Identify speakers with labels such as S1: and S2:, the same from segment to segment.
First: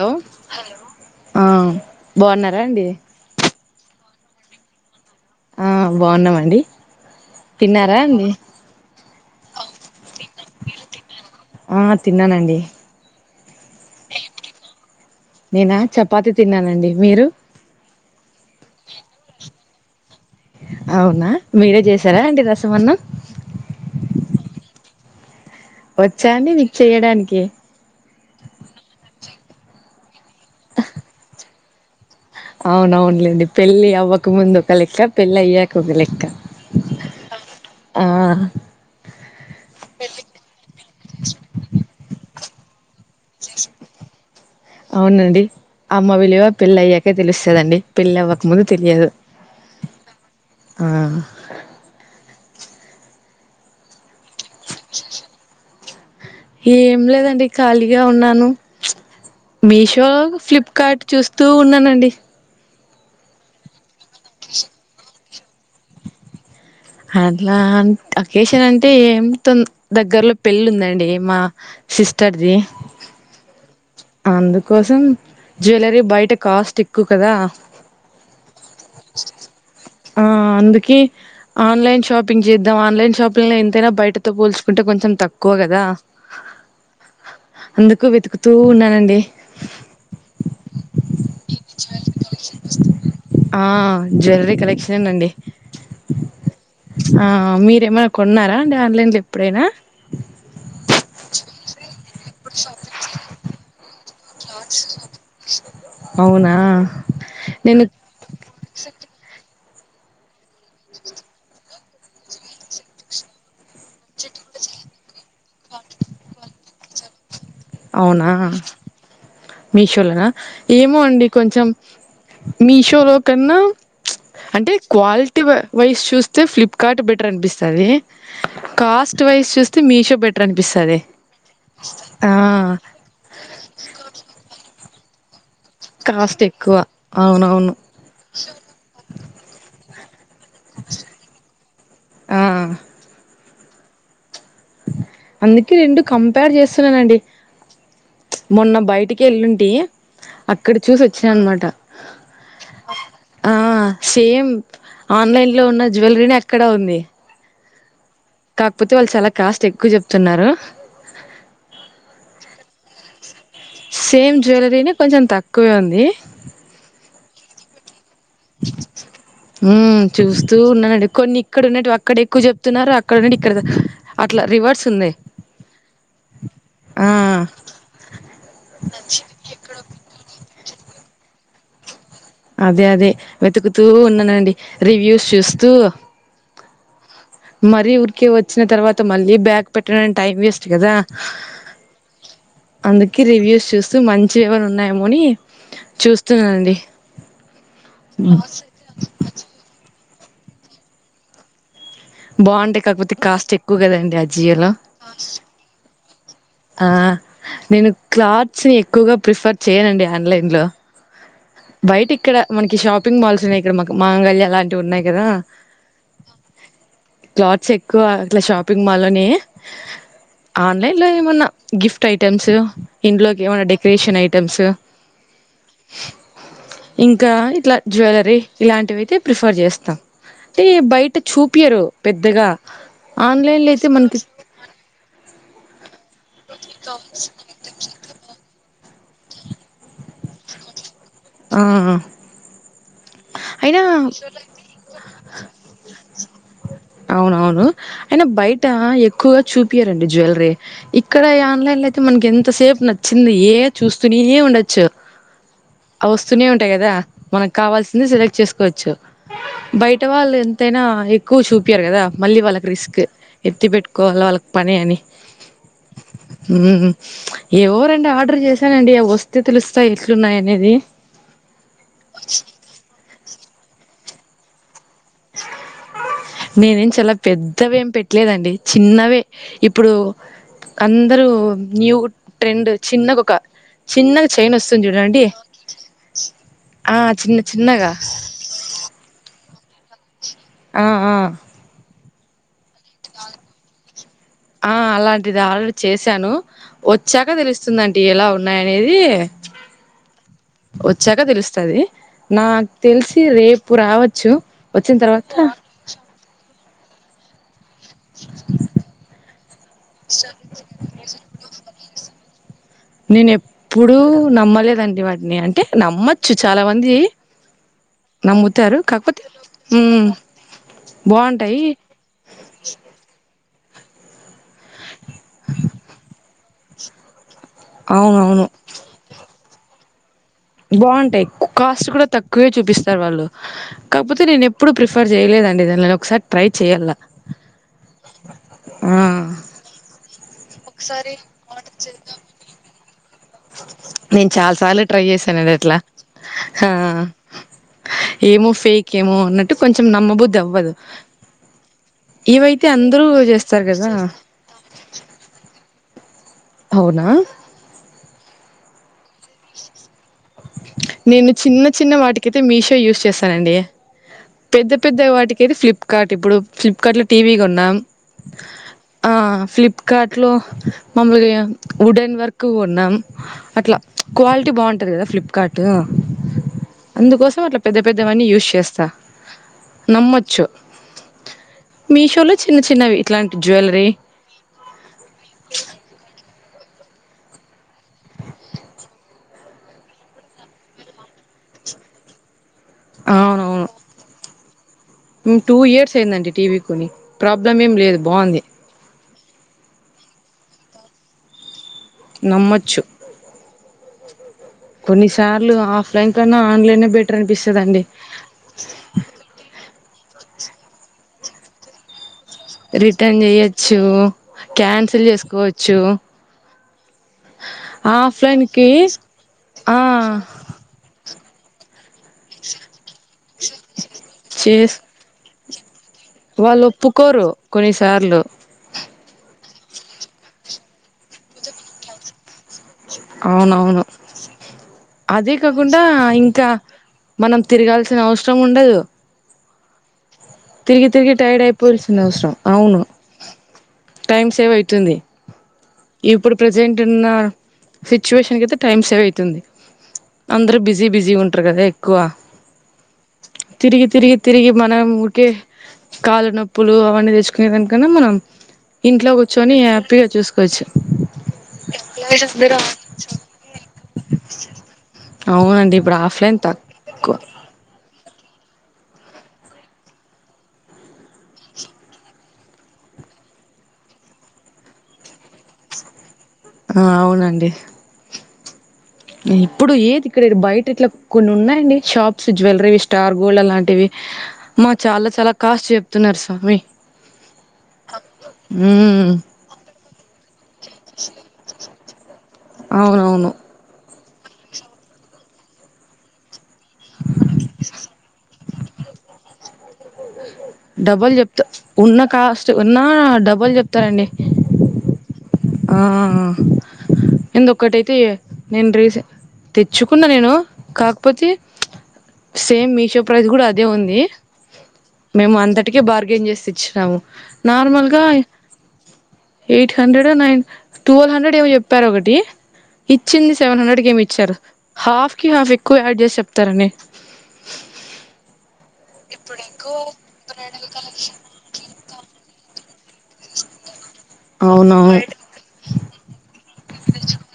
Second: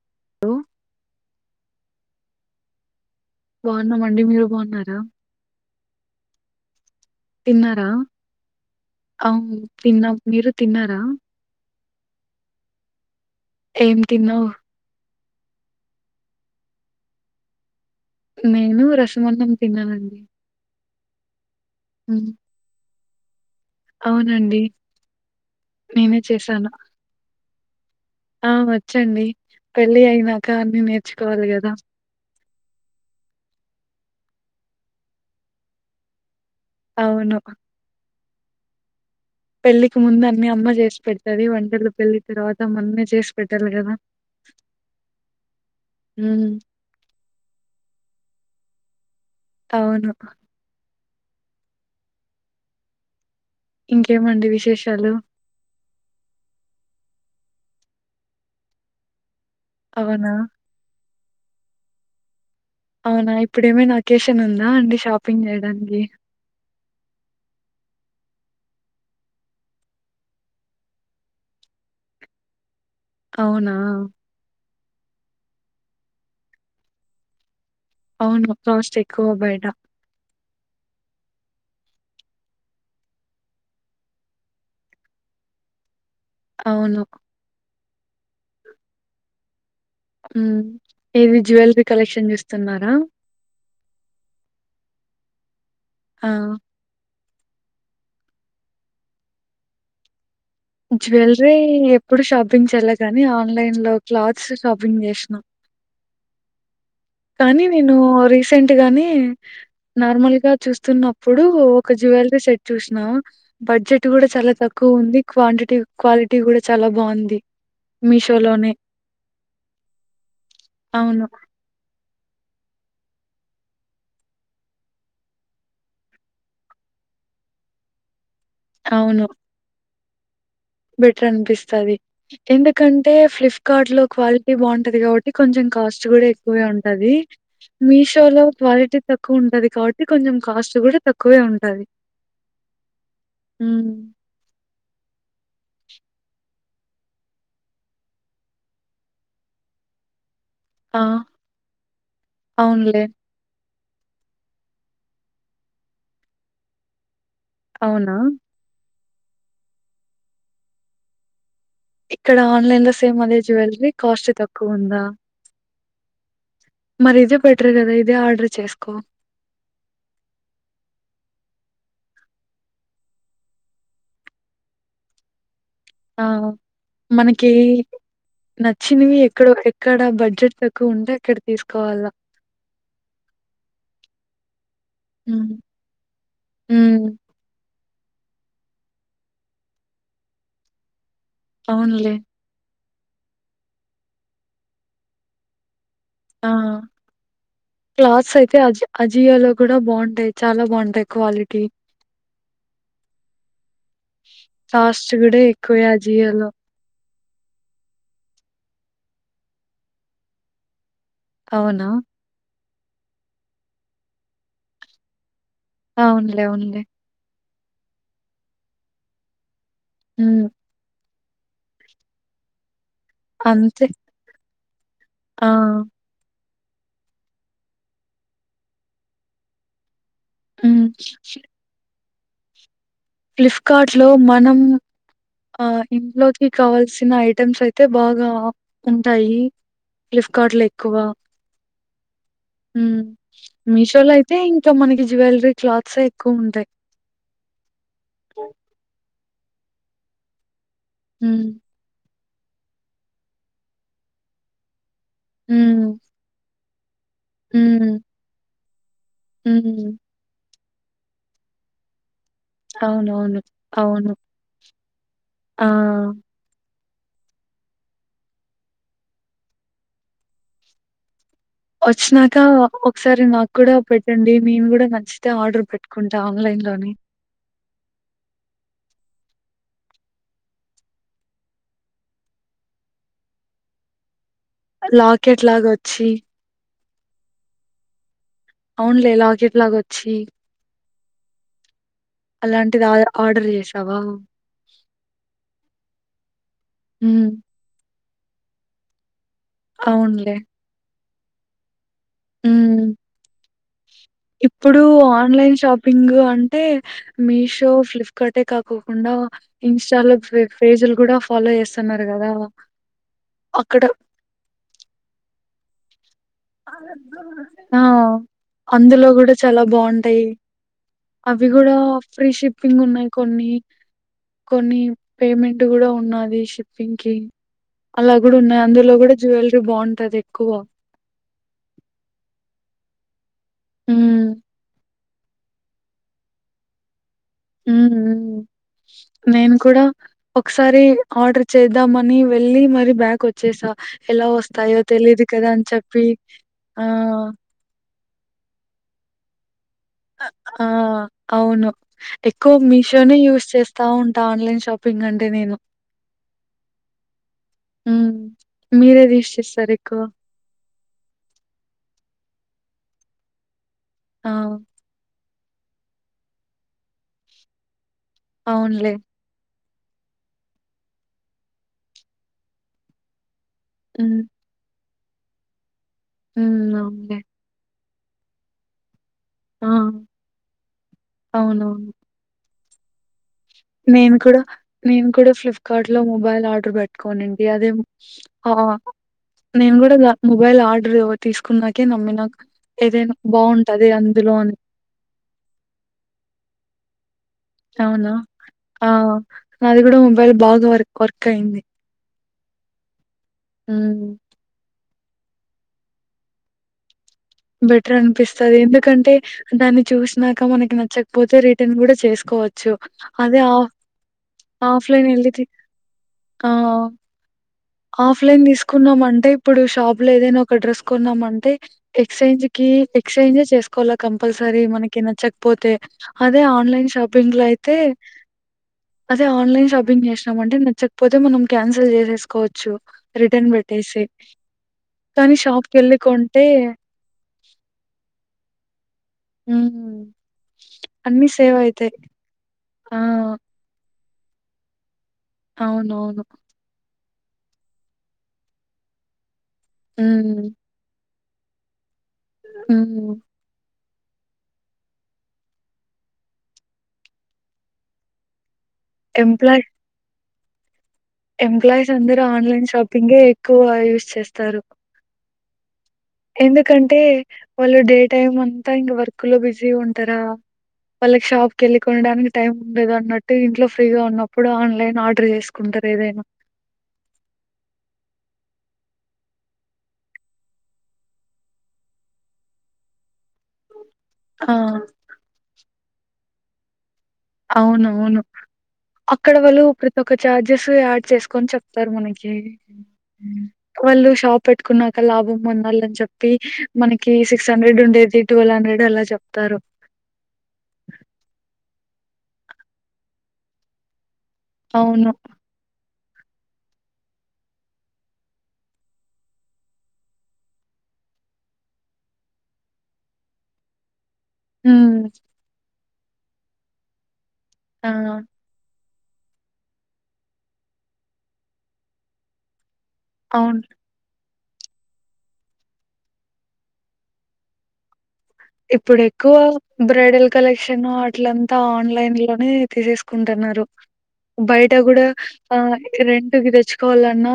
S1: Hello hello బాగున్నారా అండి
S2: బాగున్నామండి మీరు బాగున్నారా
S1: ఆ బాగున్నామండి తిన్నారా అండి
S2: అవును తిన్నాం మీరు తిన్నారా
S1: హ తిన్నానండి
S2: ఏం తిన్నావు
S1: నేనా చపాతి తిన్నానండి మీరు
S2: నేను రసమన్నం తిన్నానండి
S1: అవునా మీరే చేసారా
S2: ఉమ్,
S1: అండి రసం అన్నం
S2: అవునండి నేనే
S1: వచ్చా అండి
S2: చేశాను
S1: మీకు చేయడానికి
S2: ఆ వచ్చండి పెళ్ళి అయినాక అన్నీ నేర్చుకోవాలి కదా
S1: అవునవునులేండి పెళ్లి అవ్వక ముందు ఒక లెక్క పెళ్ళి అయ్యాక ఒక లెక్క
S2: అవును
S1: ఆ
S2: పెళ్లికి ముందు అన్ని అమ్మ చేసి పెడతది వంటలు పెళ్లి తర్వాత మనమే చేసి పెట్టాలి కదా
S1: అవునండి అమ్మ విలువ
S2: ఉమ్,
S1: పెళ్ళయ్యాకే తెలుస్తదండి పెళ్లి అవ్వక ముందు తెలియదు
S2: అవును
S1: ఆ
S2: ఇంకేమండి విశేషాలు
S1: ఏం లేదండి ఖాళీగా ఉన్నాను మీషో
S2: అవునా
S1: ఫ్లిప్కార్ట్ చూస్తూ ఉన్నానండి
S2: అవునా ఇప్పుడేమైన అకేషన్ ఉందా అండి షాపింగ్ చేయడానికి
S1: అట్లా ఆ అకేషన్ అంటే ఏమ్ తొ దగ్గర్లో పెళ్ళి ఉందండి మా సిస్టర్ ది
S2: అవునా
S1: అందుకోసం జ్యూయలరీ బయట కాస్ట్ ఎక్కువ కదా
S2: అవును కాస్ట్ ఎక్కువ బయట
S1: ఆ అందుకే ఆన్లైన్ షాపింగ్ చేద్దాం ఆన్లైన్ షాపింగ్ లో ఎంతైనా బయటతో పోల్చుకుంటే కొంచెం తక్కువ గదా
S2: అవును
S1: అందుకు వెతుకుతూ ఉన్నానండి
S2: హ్మ్ ఏది జ్యూయలరీ కలెక్షన్ చూస్తున్నారా
S1: ఆ జ్యూయలరీ కలెక్షనేనండి
S2: ఆ!
S1: ఆ మీరేమైనా కొన్నారా అండి ఆన్లైన్లో ఎప్పుడైనా
S2: జ్యువెలరీ ఎప్పుడు షాపింగ్ చేయలే గానీ, ఆన్‌లైన్‌లో క్లాత్స్ షాపింగ్ చేసినా
S1: అవునా
S2: కానీ నేను రీసెంట్ గానే నార్మల్ గా చూస్తున్నప్పుడు ఒక జ్యువెలరీ సెట్ చూసినా బడ్జెట్ కూడా చాలా తక్కువ ఉంది క్వాంటిటీ క్వాలిటీ కూడా చాలా బాగుంది
S1: అవునా మీషోలోనా ఏమో
S2: అవును.
S1: అండి కొంచెం మీషో లో కన్నా అంటే క్వాలిటీ వైస్ చూస్తే ఫ్లిప్కార్డ్ బెటర్ అనిపిస్తాది కాస్ట్
S2: అవును.
S1: వైస్ చూస్తే మీషో బెటర్ అనిపిస్తది
S2: బెటర్ అనిపిస్తది
S1: ఆ
S2: ఎందుకంటే ఫ్లిప్కార్ట్ లో క్వాలిటీ బాగుంటది కాబట్టి కొంచెం కాస్ట్ కూడా ఎక్కువే
S1: ఎక్కువ
S2: ఉంటది
S1: అవునవును
S2: మీషో లో క్వాలిటీ తక్కువ ఉంటది కాబట్టి కొంచెం కాస్ట్ కూడా తక్కువే ఉంటది
S1: ఆ
S2: హ్మ్
S1: అందుకే రెండూ కంపేర్ చేస్తున్నానండి మొన్న బయటికి వెళ్ల్లుంటి అక్కడ
S2: ఆ!
S1: చూసి వచ్చా అన్నమాట
S2: అవునులే.
S1: ఆ సేమ్ ఆన్లైన్ లో ఉన్న జ్యువెలరీని అక్కడా ఉంది
S2: అవునా
S1: కాకపోతే వాళ్ళు చాలా కాస్ట్ ఎక్కువ చెప్తున్నారు
S2: ఇక్కడ ఆన్లైన్ లో సేమ్ అదే జ్యువెలరీ కాస్ట్
S1: సేమ్
S2: తక్కువ
S1: జ్యువెలరీనే
S2: ఉందా
S1: కొంచెం తక్కువే ఉంది
S2: మరి ఇదే బెటర్ కదా ఇ
S1: హ్మ్ చూస్తూఉన్నానండి కొన్ని ఇక్కడ ఉండేటివి అక్కడ ఎక్కువ చెప్తున్నారు అక్కడ ఉండేటివి ఇక్కడ అట్లా రివర్స్ ఉన్నాయి
S2: ఆ మనకి నచ్చినవి ఎక్కడో ఎక్కడ బడ్జెట్ తక్కువ ఉంటే అక్కడ తీసుకోవాలా
S1: అదే, అదే, వెతుకుతూ ఉన్నానండి రివ్యూస్
S2: హ్మ్.
S1: చూస్తూ
S2: హ్మ్.
S1: మరీ ఊరికే వచ్చిన తర్వాత మళ్ళీ బ్యాగ్ పెట్టడానికి టైం వేస్ట్ కదా
S2: అవునులే
S1: అందుకి రివ్యూస్ చూస్తూ మంచి ఎవన ఉన్నాయేమో అని
S2: ఆ!
S1: చూస్తున్నాండి
S2: క్లాత్స్ అయితే అజ అజియో లో కూడా బాగుంటాయి చాలా బాగుంటాయి క్వాలిటీ
S1: బాగుంటాయి కాకపోతే కాస్ట్ ఎక్కువ కదండి ఆ చీరలు
S2: జీయాలో [unintelligible]
S1: నేను క్లాత్స్ ఎక్కువగా ప్రిఫర్ చేయనండి ఆన్లైన్ లో
S2: అవునా?
S1: బయట ఇక్కడ మనకి షాపింగ్ మాల్స్ ఉన్నాయి ఇక్కడ మ మాంగళ్యా అలాంటివి ఉన్నాయి కదా
S2: ఆవున్లే అవున్లే
S1: క్లాత్స్ ఎక్కువ అట్ల షాపింగ్ మాల్లో నే
S2: హ్మ్.
S1: ఆన్లైన్ లో ఏమన్నా గిఫ్ట్ ఐటెమ్స్ ఇంట్లోకి ఏమన్నా
S2: అంతే.
S1: డెకరేషన్ ఐటమ్స్
S2: ఆ!
S1: ఇంకా ఇట్లా జ్యవెలరీ ఇలాంటివి అయితే ప్రిఫర్ చేస్తా టే
S2: హ్మ్.
S1: బయట చూపియరు పెద్దగా ఆన్లైన్లో అయితే
S2: ఫ్లిప్కార్ట్ లో
S1: మనకి
S2: మనం ఆ ఇంట్లో కావాల్సిన ఐటమ్స్ అయితే బాగా ఉంటాయి ఫ్లిఫకార్ట్ లో ఎక్కువ
S1: ఆ
S2: ఉం
S1: అయినా
S2: మీషోలో అయితే ఇంకా మనకి జువెలరీ క్లాత్స్ ఎక్కువ ఉంటాయి
S1: అవునవును అయిన బయట ఎక్కువగా చూపియరండి జ్యువెలరీ ఇక్కడ
S2: హ్మ్.
S1: ఆన్లైన్ లో అయితే మనకి ఎంతసేపు నచ్చింది ఏ చూస్తుని ఏ ఉండొచ్చు
S2: ఉం
S1: టాయి కదా మనకు కావాల్సింది సెలెక్ట్ చేసుకోవచ్చు
S2: హ్మ్.
S1: బయట వాళ్ళు ఎంత అయినా ఎక్కువ చూపియరు కదా మళ్ళీ వాళ్ళకి రిస్క్
S2: అవునవును.
S1: ఎత్తి
S2: అవును.
S1: పెట్టుకోవాల వాళ్ళకి పని అని
S2: ఆ!
S1: ఎవో రెండు ఆర్డర్ చేసానండి వస్తే తెలుస్తాయి ఎట్లున్నాయి అనేది
S2: వచినాక ఒకసారి నాకు కూడా పెట్టండి మేము కూడా న
S1: నేనేం చాలా పెద్దవి ఏం పెట్టలేదండి చిన్నవే ఇప్పుడు అందరూ న్యూ ట్రెండ్ చిన్నగ ఒక చిన్న చైన్ వస్తుంది చూడండి
S2: లాకెట్‌లాగొచ్చి
S1: ఆ చిన్న చిన్నగా
S2: అవునులే లాకెట్లాగ వచ్చి
S1: ఆ ఆ
S2: అలాంటిది ఆ ఆర్డర్ చేసావా
S1: ఆ అలాంటిది ఆల్రెడీ చేశాను వచ్చాక
S2: హ్మ్.
S1: తెలుస్తుందండి ఎలా ఉన్నాయనేది
S2: అవునులే
S1: వచ్చాక తెలుస్తది నాకు
S2: హ్మ్.
S1: తెలిసి రేపు రావ
S2: ఇప్పుడు ఆన్లైన్ షాపింగ్ అంటే మీషో ఫ్లిప్కార్టే కాకోకుండా ఇన్స్టాలో పేజీలు కూడా ఫాలో చేస్తున్నారు కదా
S1: నేను ఎప్పుడు నమ్మలేదండి వాటిని అంటే నమ్మచ్చు చాలా మంది
S2: ఆ
S1: నమ్ముతారు
S2: అందులో
S1: కాకపోతే
S2: కూడా చాలా
S1: మ్మ్
S2: బాగుంటాయి అవి
S1: బాగుంటాయి
S2: కూడా ఫ్రీ షిప్పింగ్ ఉన్నాయి కొన్ని కొన్ని పేమెంట్ కూడా ఉన్నది షిప్పింగ్ కి అలా కూడా
S1: అవునవును
S2: ఉన్నాయి అందులో కూడా జ్యువెలరీ బాగు
S1: బాగుంటాయి కాస్ట్ కూడా తక్కువే చూపిస్తారు వాళ్ళు
S2: హ్మ్.
S1: కాకపోతే నేను ఎప్పుడు ప్రిఫర్ చేయలేదండి దాన్లని నేను ఒకసారి ట్రై చెయ్యాల్ల
S2: మ్మ్ నేను కూడా ఒకసారి ఆర్డర్ చేద్దామని వెళ్ళి మరి బ్యాక్ వ వచ్చేసా ఎలా
S1: నేను చాలా
S2: వస్తాయో
S1: సార్లు ట్రై
S2: తెలిదు కదా
S1: చేశానండి
S2: అని
S1: అట్లా
S2: చెప్పి ఆ
S1: ఏమో ఫేక్ ఏమో అన్నట్
S2: ఆ అవును ఎక్కువ
S1: ఇవైతే అందరూ
S2: మీషోనే యూస్
S1: చేస్తారు
S2: చేస్తా
S1: కదా
S2: ఉంటా ఆన్లైన్ షాపింగ్ అంటే నేను
S1: అవునా
S2: మీరే యూస్ చేస్తారు ఎక్కువ
S1: నేను చిన్న చిన్న వాటికైతే మీషో యూస్ చేస్తానండి
S2: ఆ
S1: పెద్ద పెద్ద వాటికి అయితే ఫ్లిప్కార్ట్ ఇప్పుడు ఫ్లిప్కార్ట్ లో టీవీ కొన్నాం
S2: అవునులే
S1: ఆ ఫ్లిప్ కాట్లో మమ్మలుగా వుడెన్ వర్క్ కొన్నాం అట్లా
S2: హ్మ్
S1: క్వాలిటీ బాగు కదా ఫ్లిప్కార్ట్
S2: హ్మ్ అవునులే
S1: అందుకోసం అట్ల పెద్ద పెద్దవన్నీ యూస్ చేస్తా
S2: ఆ
S1: నమ్మచ్చు
S2: అవునవును
S1: మీషోలో చిన్న చిన్నవి ఇట్లాం
S2: నేను కూడా నేను కూడా ఫ్లిప్కార్ట్ లో మొబైల్ ఆర్డర్ పెట్ కొన్నింటి అదే ఆ నేను కూడ మొబైల్ ఆర్డర్ తీసుకున్నాకే నమ్మిన ఏదైనా
S1: అవునవును
S2: బాగుంటది అందులో అని
S1: ఉమ్, టూ ఇయర్స్ అయిందండి టీవీ కొని ప్రాబ్లం ఏం లేదు
S2: అవునా
S1: బాగుంది
S2: ఆ నాది కూడ మొబైల్ బాగ వర్క్ వర్క్ అయింది
S1: నమ్మొచ్చు
S2: ఆ
S1: కొన్ని సార్లు ఆఫ్లైన్ కన్నా ఆన్లైన్ బెట్
S2: బెటర్ అనిపిస్తది ఎందుకంటే దాన్ని చూసినాక మనకి నచ్చకపోతే రిటర్న్ కూడ చేసు కోచ్చు
S1: రిటర్న్
S2: అదే
S1: చేయొచ్చు క్యాన్సిల్
S2: ఆఫ్లైన్ వెళ్ళి
S1: చేసుకోవచ్చు
S2: ఆ ఆఫ్లైన్ తీసుకున్నా మంటె ఇప్పుడు
S1: ఆ
S2: షాప్ లో ఏదైనా ఒక డ్రెస్ కొన్నామంటే అతే ఎక్స్చేంజ్ కి ఎక్స్చేంజే చేసుకోవాల కంపల్సరీ
S1: చేస్
S2: మనకి నచ్చకపోతే అదే
S1: వాళ్ళు
S2: ఆన్లైన్
S1: ఒప్పుకోరు
S2: షాపింగ్ లో అయితే
S1: కొన్నిసార్లు
S2: అదే ఆన్లైన్ షాపింగ్ చేసామంటే నచ్చకపోతే మనం క్యాన్సల్ చేసేసుకో [unintelligible] రిటర్న్
S1: అవునవును
S2: పెట్టేసి కానీ
S1: అదే
S2: షాప్కి
S1: కాకుండా
S2: వెళ్ళి కొంటే
S1: ఇంకా మనం తిరగాల్సిన అవసరం ఉండదు
S2: హు
S1: తిరిగి తిరిగి టైర్డ్ అయిపోయాల్సిన అవసరం
S2: ఆ!
S1: టైమ్ సేవ్ అయితుంది
S2: అవునవును.
S1: ఇప్పుడు ప్రజెంట్ ఉన్న సిచ్యువేషన్ కయితే టైమ్ సేవ్ అవుతుంది అందరు బిజీ బిజీ ఉంటారు కదా ఎక్కువ
S2: హు
S1: తిరిగి తిరిగి తిరిగి మనం ఊకే కాళ్లు నొప్పులు అవన్నీ తెచ్చుకునే దానికన్నా మనం ఇంట్లో కూర్చొని
S2: ఎంప్లాయ్
S1: హ్యాపీగా చూసుకోవచ్చు
S2: ఎంప్లాయీస్ అందరు ఆన్లైన్ షాపింగే ఎక్కువ యూస్ చేస్తారు
S1: అవునండి ఇప్పుడు ఆఫ్లైన్
S2: ఎందుకంటే
S1: తక్కువ
S2: వాళ్ళు డే టైమ్ అంతా ఇంకా వర్క్ లో బిజీ ఉంటార వాళ్ళకి షాప్కి వెళ్ళి కొనడానికి టైం ఉండదు అన్నట్టు ఇంట్లో ఫ్రీగా ఉన్నప్పుడు ఆన్లైన్ ఆర్డర్ చేసుకుం రు ఏదైన
S1: ఆ అవునండి ఇప్పుడు ఏది ఇక్కడ బయట ఇట్లా కొన్ని ఉన్నాయండి షాప్స్ జ్యవెలరీ స్టార్ గోల్డ్ అలాంటివి
S2: ఆ!
S1: మ చాల చాల కాస్ట్ చెప్తున్నారు స్వామి
S2: అవునవును
S1: ఉమ్
S2: అక్కడ వాళ్ళు ప్రతి ఒక్క ఛార్జెస్ యాడ్ చేసుకొని చెప్తారు మనకి
S1: అవునవును
S2: వాళ్ళు షాప్ పెట్టుకున్నాక లాభం పొందాలన్ చెప్పి మనకి సిక్స్ హండ్రెడ్ ఉండేది ట్వెల్ హండ్రెడ్ అలా చెప్తారు
S1: డబ్బుల్ చెప్తా ఉన్నా కాస్ట్ ఉన్నా డబ్బుల్ చెప్తారండి
S2: అవును
S1: ఆ [unintelligible] నేను రీ తెచ్చుకున్న నేను కాకపోతే సేమ్ మీషో ప్రైస్ కూడ అదే ఉంది
S2: ఉ
S1: టికే బర్గేన్ జేసి తెచ్చాము, నార్మల్
S2: ఆ
S1: గా ఎయిట్ హండ్రెడ్ నైన్. టువేలు హండ్రెడ్ ఏమొ జేప్పారొకటి, ఇచ్చింది సెవెన్
S2: అవును
S1: హండ్రెడ్కెమొ ఇచ్చారు. హాఫ్ కి హాఫ్ ఎక్కువ యాడ్ జేస్ చెప్తారండి. !
S2: ఇప్పుడెక్కువ బ్రైడల్ కలెక్షన్, అట్లంతా ఆన్లైన్ లోనే. తీసేస్కుంటన్నారు. బయట
S1: అవునవును
S2: గూడా ఆ రెంటుగి తెచ్చుకోవాలన్నా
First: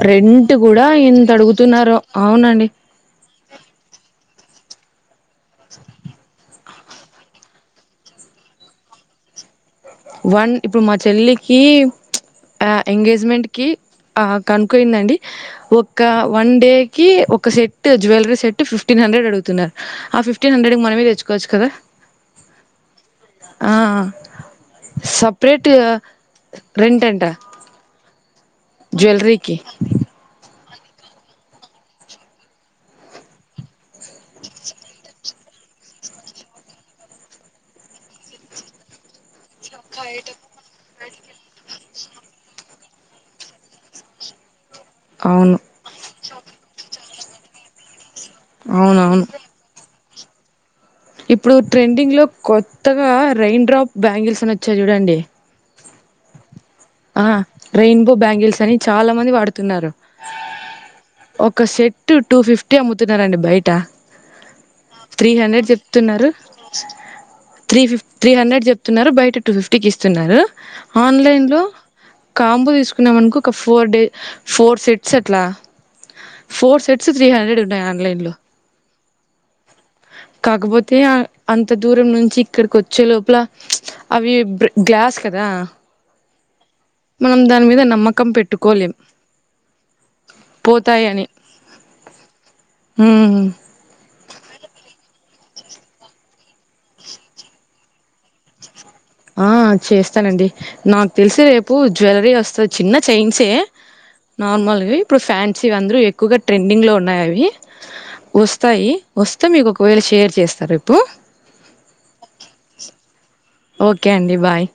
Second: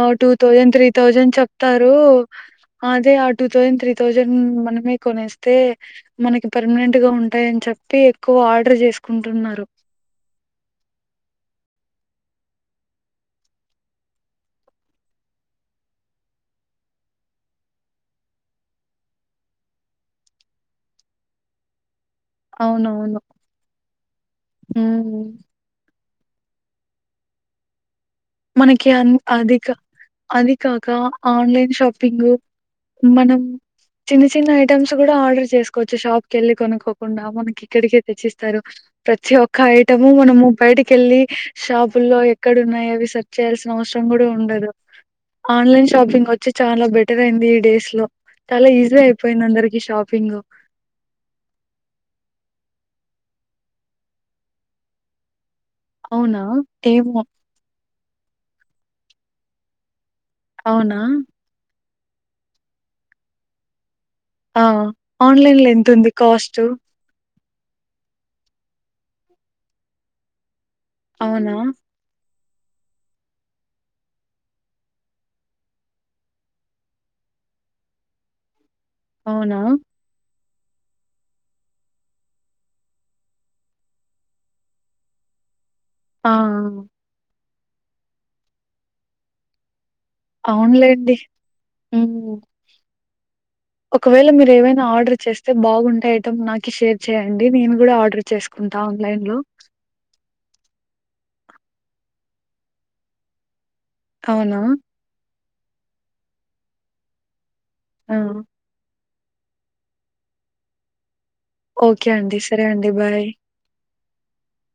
S2: ఆ టూ
S1: రెంట్
S2: థౌసండ్,
S1: కూడా
S2: త్రీ.
S1: ఎంత
S2: థౌసంద్ చెప్తారు.
S1: అడుగుతున్నారో అవునండి
S2: అదే ఆ టూ థౌసండ్, త్రీ థౌసండ్ మనమే. కొనేస్తే మనకి పర్మునెంట్ గా ఉంటాయని చెప్పి ఎక్కువ ఆర్డర్ జేసుకుంటున్నారు.
S1: వన్ ఇప్పుడు మా చెల్లికి, ప్చ్ ఆ ఎంగేజ్మెంట్ కి. ఆ కనుక్కొయిందండి. ఒక్క వన్ డేకీ ఒక set jewellery set fifteen. Hundred అడుగుతున్నారు ఆ ఫిఫ్టీన్ హండ్రెడ్ మనమే తెచ్చుకోవచ్చు కదా. !
S2: అవునవును. హ్మ్.
S1: సప్రేట్ రెంటెంటా.?
S2: మనకి అన్ అదిక అది కాక ఆన్లైన్ షాపింగు. మనం. చిన్న చిన్న ఐటమ్స్ గూడా ఆర్డర్ చేసుకోవచ్చు షాప్ కెళ్ళి కొనకోకుండా మనకి ఇక్కడికే తెచ్చిస్తారు. ప్రతి ఒక్క ఐటమూ మనము బయటికెళ్ళి షాపుల్లో ఎక్కడున్నాయవి సర్. చేయాల్సిన అవసరం గూడా ఉండదు.
S1: అవును
S2: ఆన్లైన్ షాపింగ్ వచ్చి చాలా బెటర్ అయింది ఈ డేస్ లో. చాలా ఈజీ
S1: అవునవును
S2: అయిపోయిందందరికి షాపింగ్.
S1: ఇప్పుడు ట్రెండింగ్ లో కొత్తగా రైయిన్డ్రాప్ బ్యాంగిల్సని ఒచ్చాయి చూడండి.
S2: అవునా. !
S1: ఆ రెయిన్బో బ్యాంగిల్సని చాలా మంది వాడుతున్నారు.
S2: అవునా. !
S1: టూ, టూ ఫిఫ్టీ అమ్ముతున్నారండి బయిట.
S2: ఆ!
S1: త్రీ హండ్రెడ్
S2: ఆన్‌లైన్‌లో ఎంతుంది
S1: చెప్తున్నారు.
S2: కాస్టు?
S1: త్రీ ఫిఫ్ త్రీ హండ్రెడ్ జెప్తున్నారు బయట టూ ఫిఫ్టీకిస్తున్నారు., ఆన్లైన్
S2: అవునా?
S1: లో. కాంబో దీసుకున్నామన్కో ఒక ఫోర్ డే, ఫోర్ సెట్స్ అట్లా. ! ఫోర్ సెట్సూ త్రీ హండ్రెడ్ ఉన్నాయి ఆన్లైన్లో.
S2: అవునా. !
S1: కాకబొతే ఆ అంత దూరం నుంచి ఇక్కడికొచ్చే లోప్ల ప్చ్ అవి బ్రె గ్లాస్. కదా. !
S2: ఆఆ.
S1: మనం దాని మీద నమ్మకం పెట్టుకోలేం. పోతాయి
S2: అవున్లేండి. ఊ.
S1: హ్మ్.
S2: ఒకవేళ మీరు ఏవైనా ఆర్డర్ చేస్తే బాగుంటే ఐటెమ్ నాకి షేర్ చేయండి నేను గూడా ఆర్డర్ చేసుకుం.
S1: ఆ చేస్తానండి, నాక్ తెల్సి రేపు జ్యువలరీ వస్తది చిన్న చైన్సే.
S2: అవునా?
S1: నార్మల్వి ఇప్పుడు ఫ్యాన్సీ అందరు ఎక్కువగా ట్రెండింగ్ లో ఉన్నాయవి.
S2: ఆ!
S1: వస్తాయి. వస్తే, మీకు ఒకవేళ షేర్ చేస్తా రేపు.
S2: ఓకే అండి. సరే అండి. బాయ్.
S1: ఓకే అండి బాయ్.